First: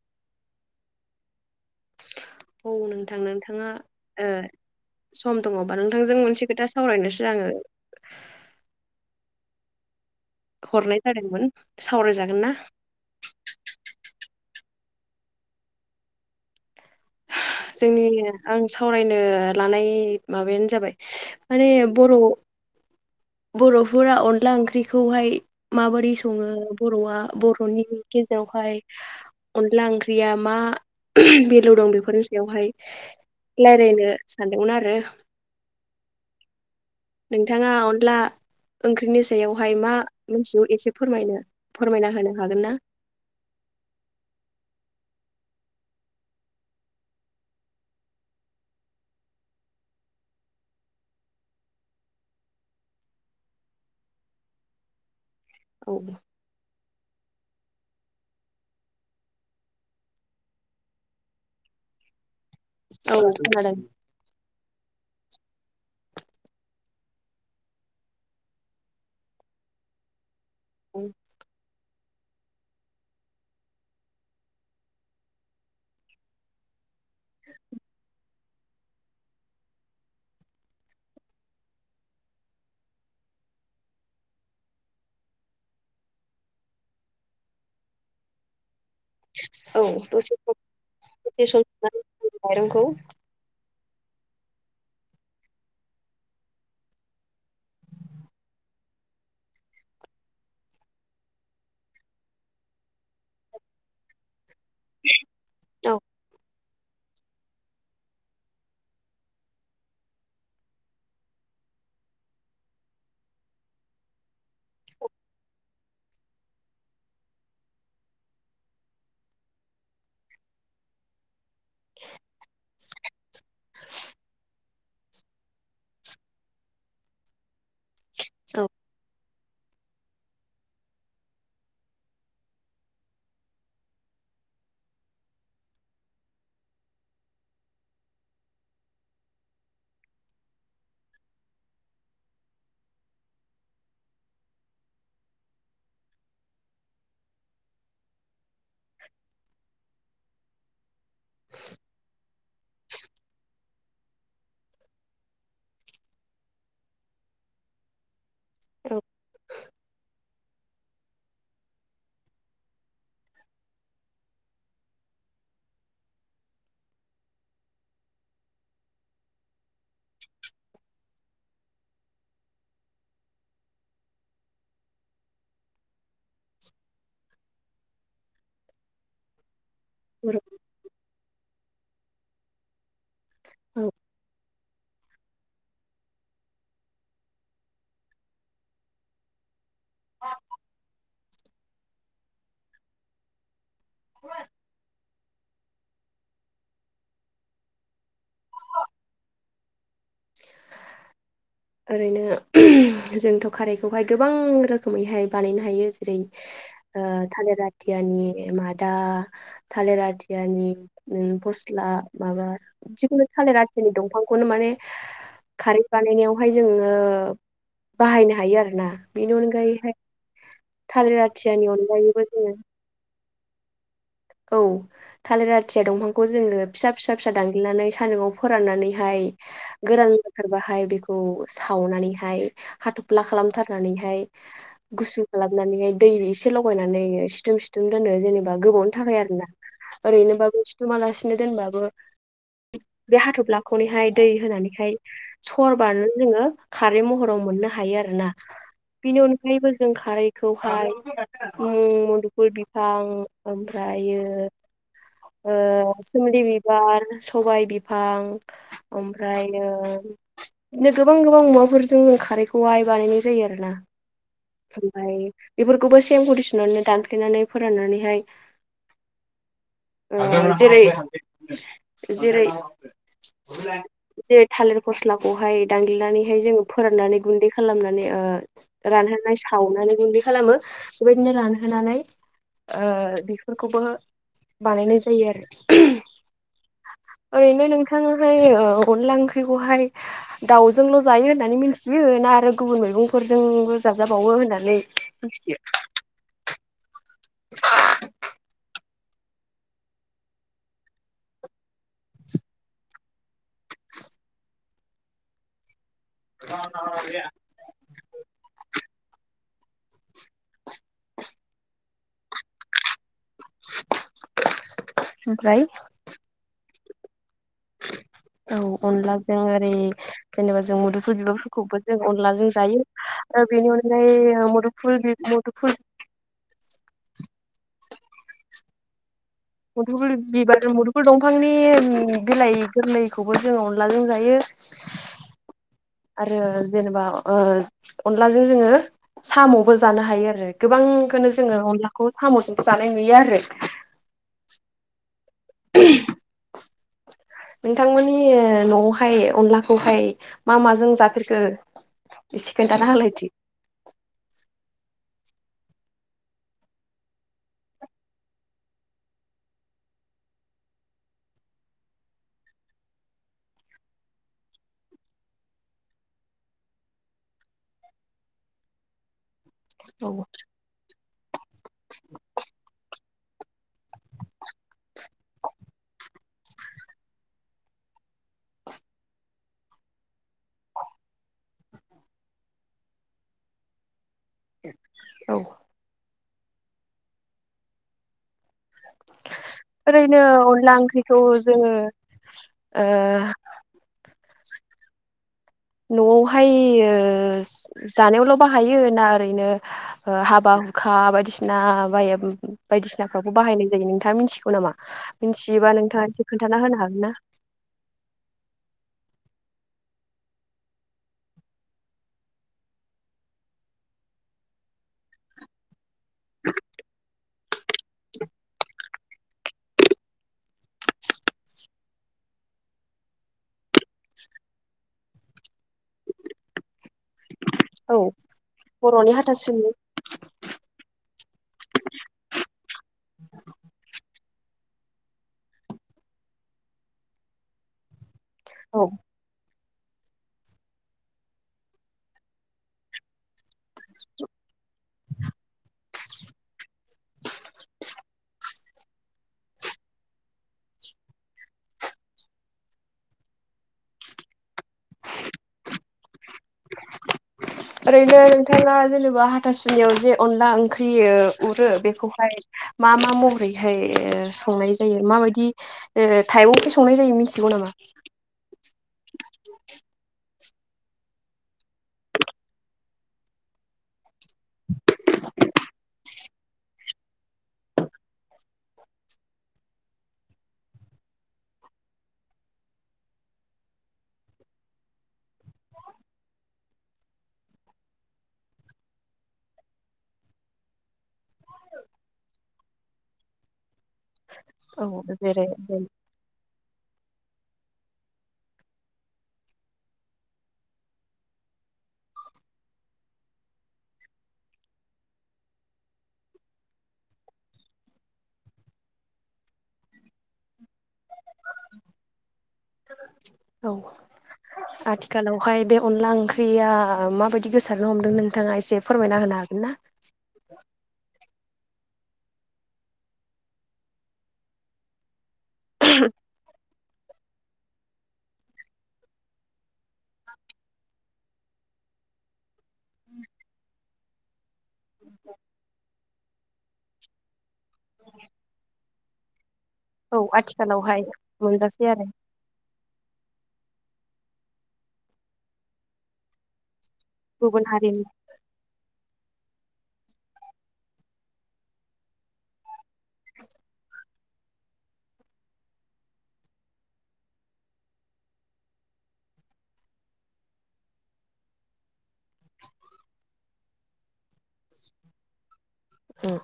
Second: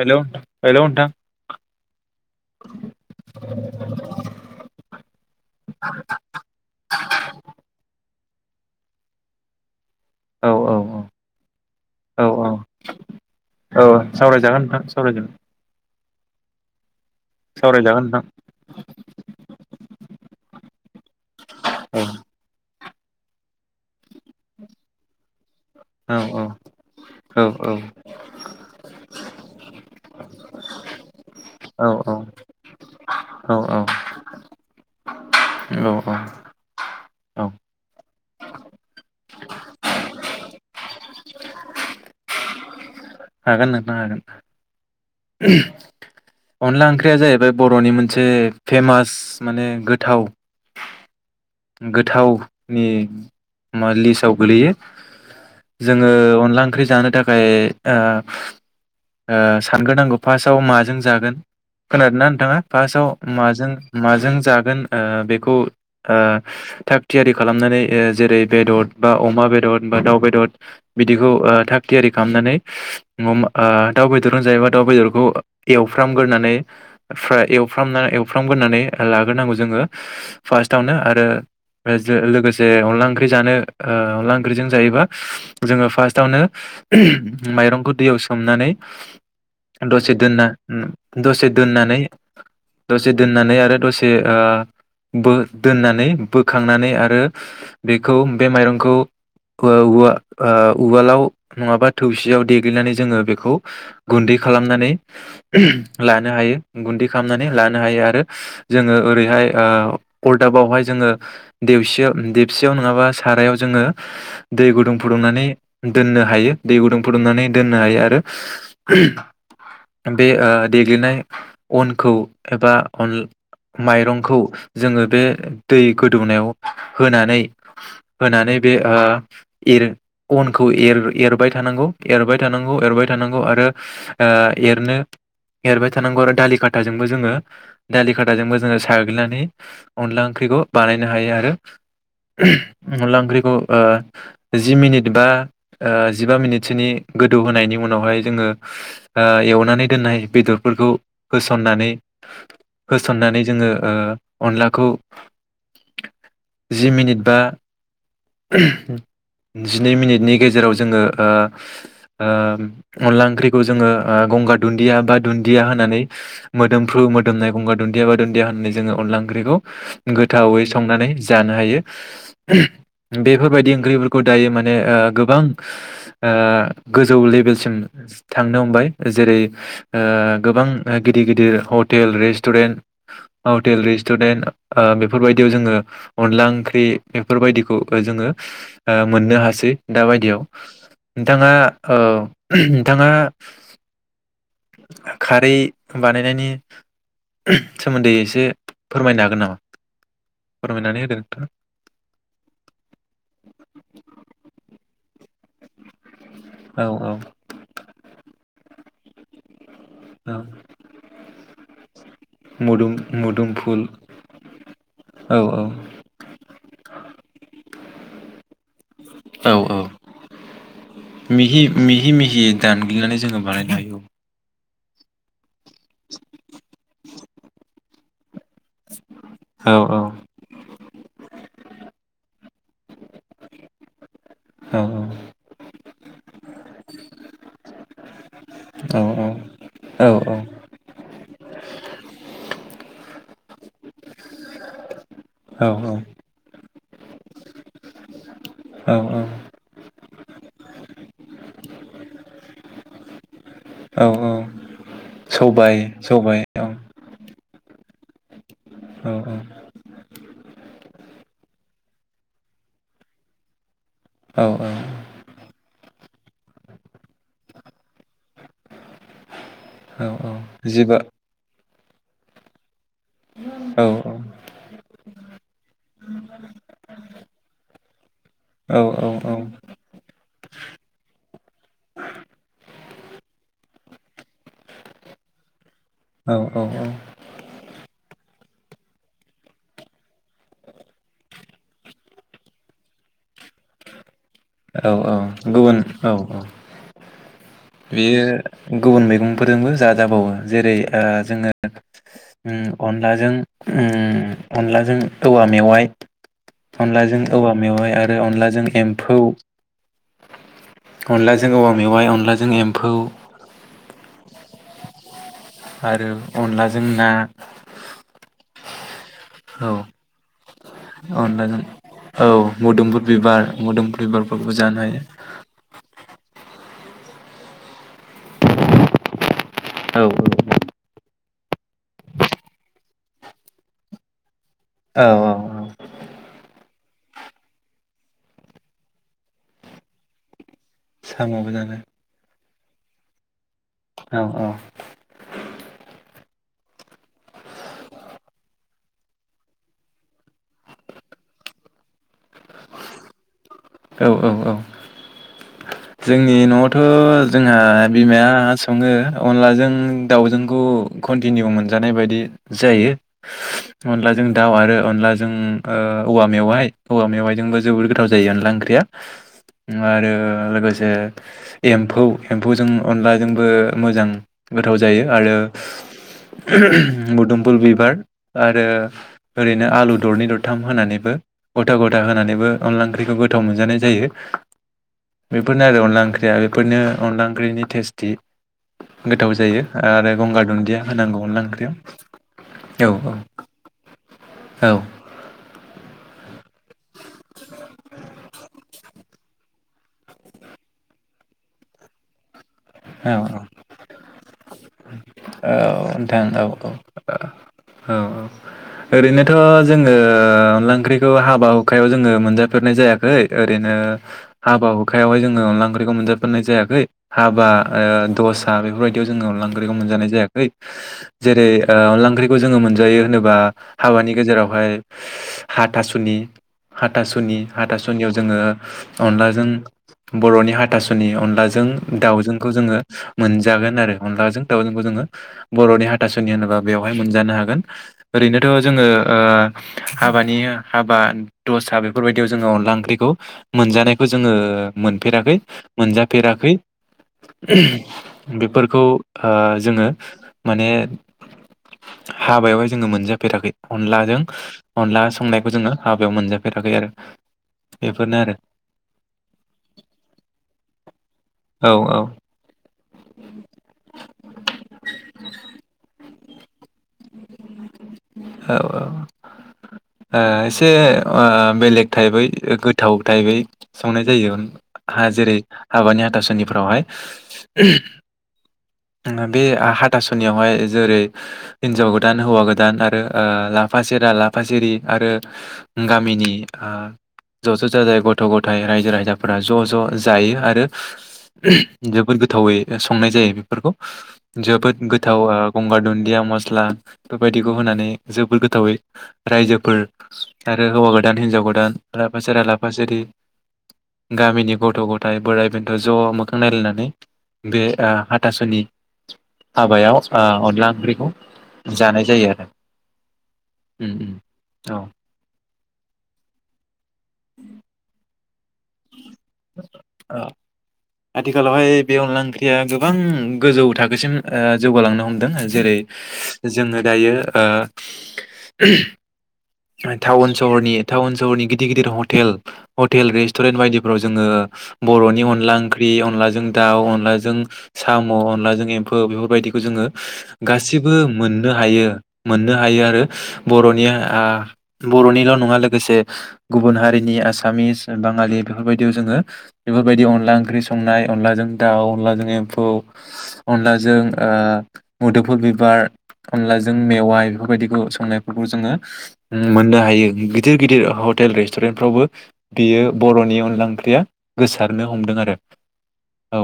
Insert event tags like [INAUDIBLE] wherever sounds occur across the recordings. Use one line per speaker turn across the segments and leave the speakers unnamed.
Hello hello नोंथां
औ नोंथां नोंथाङा सम दङबा नोंथांजों मोनसे खोथा सावरायनोसो आङो
औ औ
हरनाय जादोंमोन
औ औ
सावरायजागोन ना
औ औ सावरायजागोन नोंथां सावराय जा सावरायजागोन
जोंनि आं सावरायनो लानाय माबायानो जाबाय माने
नोंथां औ
बर' बर'फोरा अनला ओंख्रिखौहाय माबोरै
औ
सङो बर'आ
औ
बर'नि गेजेरावहाय अनला ओंख्रिया मा बेलौ
औ
दं बेफोरनि सायावहाय
औ औ
रायज्लायनो सानदोंमोन आरो
अ
नोंथाङा अनला ओंख्रिनि सायावहाय मा मोनथिगौ एसे फोरमायनो फोरमायना होनो हागोन ना
हागोन ननो हागोन अनला ओंख्रिया जाहैबाय बर'नि मोनसे फेमास माने गोथाव गोथावनि मा लिस्टआव गोलैयो
औ
जोङो अनला ओंख्रि जानो थाखाय ओ-ओ सानग्रोनांगौ फार्स्टआव माजों जागोन खोनादों ना नोंथाङा? फार्स्टआव
औ
माजों
खोनादों
माजों जागोन ओ बेखौ ओ थाग थियारि खालामनानै ओ जेरै बेदर बा अमा बेदर बा दाउ बेदर बिदिखौ थाग थियारि खालामनानै दाउ बेदरजों जायोबा दाउ बेदरखौ एवफ्रामग्रोनानै फ्र एफ्रामनानै एवफ्रामग्रोनानै लाग्रोनांगौ जोङो फार्स्टआवनो आरो लोगोसे अनला ओंख्रि जानो अनला ओंख्रिजों जायोबा जोङो फार्स्टआवनो माइरंखौ दैयाव सोमनानै
औ
दसे
सम दसे सम
दोननानै
सोमनानै दोनो माइरंखौ
दसे दोननानै आरो दसे ओ बो दोननानै बोखांनानै आरो बेखौ बे माइरंखौ ओ उवा ओ उवालाव नङाबा थौसियाव देग्लिनानै जोङो बेखौ गुन्दै खालामनानै
औ
[UNINTELLIGIBLE] लानो हायो। गुन्दै खालामनानै लानो हायो आरो जोङो ओरैहाय ओ अरदाबावहाय जोङो देवसियाव देबसियाव नोङाबा सारायाव जोङो दै गुदुं फुदुंनानै दोननो हायो। दै गुदुं फुदुंनानै दोननो हायो आरो बे ओ देग्लिनाय अनखौ एबा अन माइरंखौ जोङो बे दै गोदौनायाव होनानै होनानै बे ओ एर अनखौ एर एरबाय थानांगौ एरबाय थानांगौ एरबाय थानांगौ आरो ओ एरनो एरबाय थानांगौ आरो दालि खाथाजोंबो जोङो दालि खाथाजोंबो जोङो साग्लिनानै अनला ओंख्रिखौ बानायनो हायो आरो अनला ओंख्रिखौ ओ जि मिनिट बा ओ जिबा मिनिटसोनि गोदौ होनायनि उनावहाय जोङो ओ एवनानै दोननाय बेदरफोरखौ होसननानै होसननानै जोङो ओ अनलाखौ जि मिनिट बा
औ
जिनै मिनिटनि गेजेराव जोङो ओ ओम अनला ओंख्रिखौ जोङो ओ गंगार दुन्दिया बा दुन्दिया होननानै मोदोमफ्रु मोदोमनाय गंगार दुन्दिया बा दुन्दिया होननानै जोङो अनला ओंख्रिखौ गोथावै संनानै जानो हायो। बेफोरबायदि ओंख्रिफोरखौ दायो माने ओ गोबां ओ गोजौ लेबेलसिम थांनो हमबाय जेरै ओ
बर'
गोबां ओ गि दि गिदिर हटेल रेस्टुरेन्ट हटेल
औ
रिस्टुरेन ओ बेफोरबायदियाव जोङो अनला ओंख्रि बेफोरबायदिखौ ओ जोङो मोननो हासै दा बायदियाव। नोंथाङा औ नोंथाङा खारै बानायनायनि सोमोन्दै एसे फोरमायनो हागोन नामा? फोरमायनानै होदो नोंथां।
ओरैनो जोंथ' खारैखौहाय गोबां रोखोमैहाय बानायनो हायो जेरै
औ
ओ
औ
थालेर आथियानि मा दा थालिर
औ
आथियानि उम फस ला माबा
मुदुम
जिखुनु थालेर
मुदुमफुल
आथिनि दंफांखौनो माने
औ
खारै बानायनायाव हाय जोङो बाहायनो हायो आरोना बेनि
औ औ
अनगायैहाय थालेर आथियानि अनगायैबो जोङो
नै जोङो बानायनो हायो औ।
औ थालेर आथिया दंफांखौ जोङो फिसा फिसा फिसा दानग्लिनानै सानदुंआव फोराननानैहाय
हायो औ औ
गोरान जाथारबाहाय बेखौ सावनानैहाय हाथ'फ्ला खालामथारनानैहाय
औ
गुसु खालामनानैहाय दै एसे लगायनानै सिथुम सिथुम दोनो जेनेबा गोबाव
औ
थाखाय
औ
आरोना
औ औ
ओरैनोबाबो सिथुमालासिनो दोनबाबो बे हाथ'ब्लाखौनोहाय दै होनानैहाय
औ
सरबानो जोङो खारै महराव मोननो हायो आरोना
औ
बेनि अनगायैबो जों खारैखौहाय उम मुदुफुल बिफां ओमफाय
औ औ
ओमफ्रायो
सबाय
ओ
सबाय
सोमलि
औ
बिबार सबाय बिब बिफां
औ औ
ओमफ्राय नो [UNINTELLIGIBLE] गोबां गोबां मुवाफोरजों खारैखौहाय बानायनाय जायो आरो ना
औ
ओमफ्राय बेफोरखौबो सि सेम [UNINTELLIGIBLE] सनावनो दानफ्लेनानै फोराननानैहाय
औ
ओ
औ
जेरै
जेबो
जेरै
औ
जेरै थालिर फस्ला खौहाय दानग्लिनानैहाय जोङो फोराननानै गुन्दै खालामनानै
औ
ओ
औ
रानहोनानै सावनानै गुन्दै खालामो बेबायदिनो रानहोनानै ओ खौबो बानायनाय जायो आरो
औ औ
ओरैनो नोंथाङाहाय ओ अनला ओंख्रिखौहाय दाउजोंल' जायो होननानै मिथियो ना आरो गुबुन मैगंफोरजोंबो जाजाब
औ औ गुबुन औ औ
[INAUDIBLE]
बेयो गुबुन मैगंफोरजोंबो जाजाबावो जेरै ओ जोङो उम अनलाजों उम अनलाजों औवा मेवाइ अनलाजों औवा मेवाइ आरो अनलाजों एम्फौ अनलाजों औवा मेवाय अनलाजों जों एम्फौ
ओमफ्राय
[UNINTELLIGIBLE] आरो अनलाजों जोंना
औ अनलाजों
औ
ओरै जेनेबा जों मुदुफुल
अनलाजों
बिबारफोरखौबो जों
औ
अनलाजों
मोदोमफुल
जायो
बिबार
बेनि
मोदोमफुल
अनगायै
बिबारफोरखौबो जानो हायो
मुदुफुल मुदुफुल
औ
मुदुफुल बिबार दं मुदुफुल दं बिफांनि बिलाइ गोरलैखौबो जोङो अनलाजों जायो
औ औ औ
आरो जेनेबा ओ अनलाजों जोङो साम'बो जानो हायो आरो। गोबांखौनो
साम'बो
जोङो
जानो
अनलाखौ साम'जों जानाय नुयो आरो
औ औ
[INAUDIBLE] नोंथांमोननि न'आवहाय अनलाखौहाय मा माजों जाफेरखो एसे खोनन्थाना होलायदो
औ औ औ जोंनि न'आवथ' जोंहा बिमाया सङो अनलाजों दाउजोंखौ कन्टिनिउ मोनजानाय बायदि जायो अनलाजों दाउ आरो अनलाजों औवा मेवाय औवा मेवायजोंबो जोोबद गोथाव जायो अनला ओंख्रिया
औ
आरो लोगोसे एमौ एमौ जों अनलाजोंबो मोजां गोथाव जायो आरो गुदुमफुल बिबार आरो ओरैनो आलु दरनै दरथाम होनानैबो गथा गथा होनानैबो अनला ओंख्रिखौ गोथाव मोनजानाय जायो।
औ
बेफोरनो आरो अनला ओं ख्रिया बेफोरनो अनला ओंख्रिनि टेस्टि। गोथाव जायो आरो
ओरैनो
गंगार
अनला
दुन्दिया
ओंख्रिखौ
होनांगौ अनला
जोङो
ओंख्रियाव औ औ औ
न'आव हायो जानायावल' बाहायो ना ओरैनो हाबा हुखा बायदिसिना बा
औ
बायदिसिनाफ्राब बाहायनाय जायो नोंथाङा मिथिगौ नामा मिथियोबा
औ
नोंथाङा एसे
नोंथां
खोन्थाना
औ
होनो हागोन ना?
औ औ ओरैनोथ' जोङो अनला ओंख्रिखौ हाबा हुखायाव जोङो मोनजाफेरनाय जायाखै ओरैनो हाबा हुखायावहाय जोङो अनला ओंख्रि बेखौ मोनजाफनाय जायाखै हाबा दसा बेफोरबायदियाव जोङो अनला ओंख्रिखौ मोनजानाय जायाखै जेरै अनला ओंख्रिखौ जोङो मोनजायो होनोबा हाबानि गेजेरावहाय हाथासुनि हाथासुनि
औ
हाथासुनियाव जोङो
बर'नि
अनलाजों
हाथासुनि
बर'नि हाथासुनि अन लाजों दावजोंखौ जोङो मोनजागोन आरो अनलाजों दाउजोंखौ जोङो बर'नि हाथासुनि होनोबा बेवहाय मोनजानो हागोन। ओरैनोथ'
औ
जोङो हाबानि हाबा दसा बेफोरबायदियाव जोङो अनला ओंख्रिखौ मोनजानायखौ जोङो मोनफेराखै मोनजाफेराखै बेफोरखौ जोङो माने हाबायावहाय जोङो मोनजाफेराखै अनलाजों अनला संनायखौ जोङो हाबायाव मोनजाफेराखै आरो। बेफोरनो
ओरैनो
आरो
हरो
औ
बेखौहाय मा मा महरैहाय संनाय जायो माबायदि जेरै थाइ उफिस संनाय जायो मिथिगौ नामा
औ एसे बेलेग थाइबै गोथाव थाइबै संनाय जायो हा जेरै हाबानि हाथासनिफ्रावहाय बे हाथासुनियावहाय जेरै हिनजाव गो गोदान हौवा गोदान आरो लाफा सेरा लाफा सिरि आरो गामिनि ज' ज' जाजाय गथ' गथाइ रायजो राजाफोरा ज' ज' जायो आरो जोबोद गोथावै संनाय जायो बेफोरखौ जोबोद
औ
गोथाव
जेरै
गंगार दुनदिया मसला बेबायदिखौ होनानै जोबोर गोथावै रायजोफोर आरो हौवा गोदान हिनजाव गोदान लाफा सेरा लाफा सिरि गामिनि गथ' गथाइ बोराइ बेन्थ' ज' मोखां नायलायनानै बे हाथासुनि हाबायाव अनला ओंख्रिखौ जानाय जायो आरो
औ
उम उम औ
आथिखालाव बेहाय बे अनला ओंख्रिया माबायदि गोसारनो हमदों नों थाङा इसे फोरमायना होनो हागोन ना?
ओ आथिखालावहाय बे अनला ओंख्रिया गोबां गोजौ थाखोसिम ओ जौगालांनो हमदों जेरै जोङो दायो ओ टाउन सहरनि टाउन सहरनि गिदिर गिदिर हटेल हटेल रेस्टुरेन्ट बायदिफोराव जोङो बर'नि अनला ओंख्रि अनलाजों दाव अनलाजों साम' अनलाजों एमफौ बेफोरबायदि जोङो
औ
गासिबो
आथिखालावहाय
मोननो
मोनजासै
हायो
आरो
मोननो हायो आरो बर'नि आ बर'निल' नङा लोगोसे गुबुन हारि नि
गुबुन
आसामिस
हारिनि
बाङालि बेफोरबायदियाव जोङो बेफोरबायदि अनला ओंख्रि संनाय अनलाजों दाउ अनलाजों एमफौ अनलाजों ओ मोदोमफोर बिबार अनलाजों मेवाइ बेफोरबायदिखौ संनायफोरखौ जोङो मोननो हायो गिदिर गिदिर हटेल रेस्टुरेन्टफ्रावबो बियो बर'नि अनला ओंख्रिया गोसारनो हमदों आरो
उम
औ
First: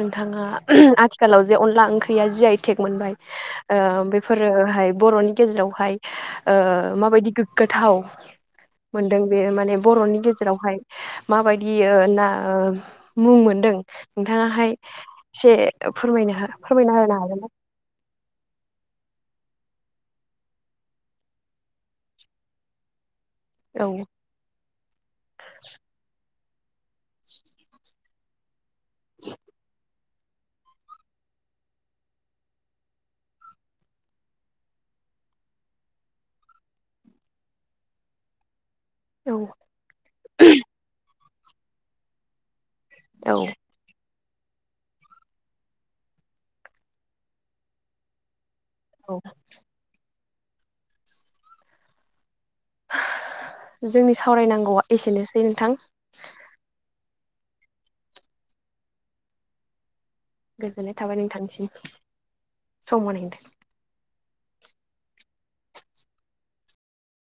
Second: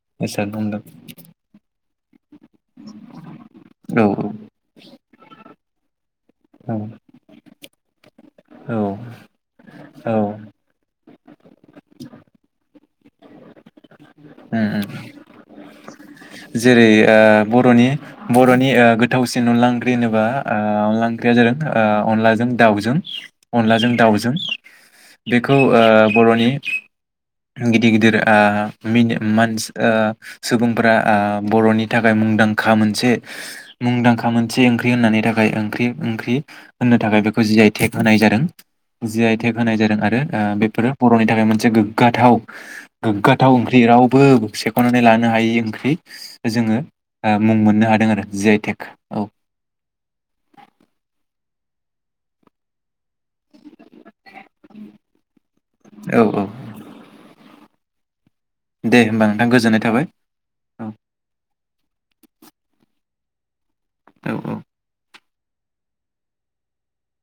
नोंथाङा
गोसारनो हमदों
आथिखालाव जे अनला ओंख्रिया जि आइ टेक मोनबाय
औ
ओ बेफोरोहाय बर'नि गेजेरावहाय ओ
औ
माबायदि गोग्गाथाव मोनदों बेयो माने
औ
बर'नि गेजेरावहाय माबायदियो ना मुं मोनदों
उम
नोंथाङाहाय
उम
एसे फोरमायनो
जेरै
फोरमायना होनो हागोन ना?
ओ बर'नि बर'नि ओ गोथावसिन अनला ओंख्रि होनोबा ओ अनला ओंख्रिया जादों ओ अनलाजों दाउजों
औ
अनलाजों दाउजों बेखौ ओ बर'नि [INAUDIBLE] गिदिर गिदिर आ मिन मानस आ सुबुंफोरा आ बर'नि थाखाय मुंदांखा मोनसे मुंदांखा मोनसे ओंख्रि होननानै थाखाय ओंख्रि ओंख्रि होननो थाखाय बेखौ जि आइ तेक होनाय जादों। जि आइ
औ
तेग होनाय जादों आरो ओ बेफोरो बर'नि थाखाय मोनसे गोगाथाव
औ
गोगाथाव ओंख्रि राव बो सेख'नानै लानो हायै ओंख्रि जोंङो मुं मोननो हादों आरो जि आइ तेग
औ
[INAUDIBLE]
जोंनि सावरायनांगौआ एसेनोसै नोंथां
औ औ दे होमबा नोंथां गोजोननाय थाबाय ।
गोजोननाय थाबाय नोंथांसिम सम होनायनि थाख
औ-औ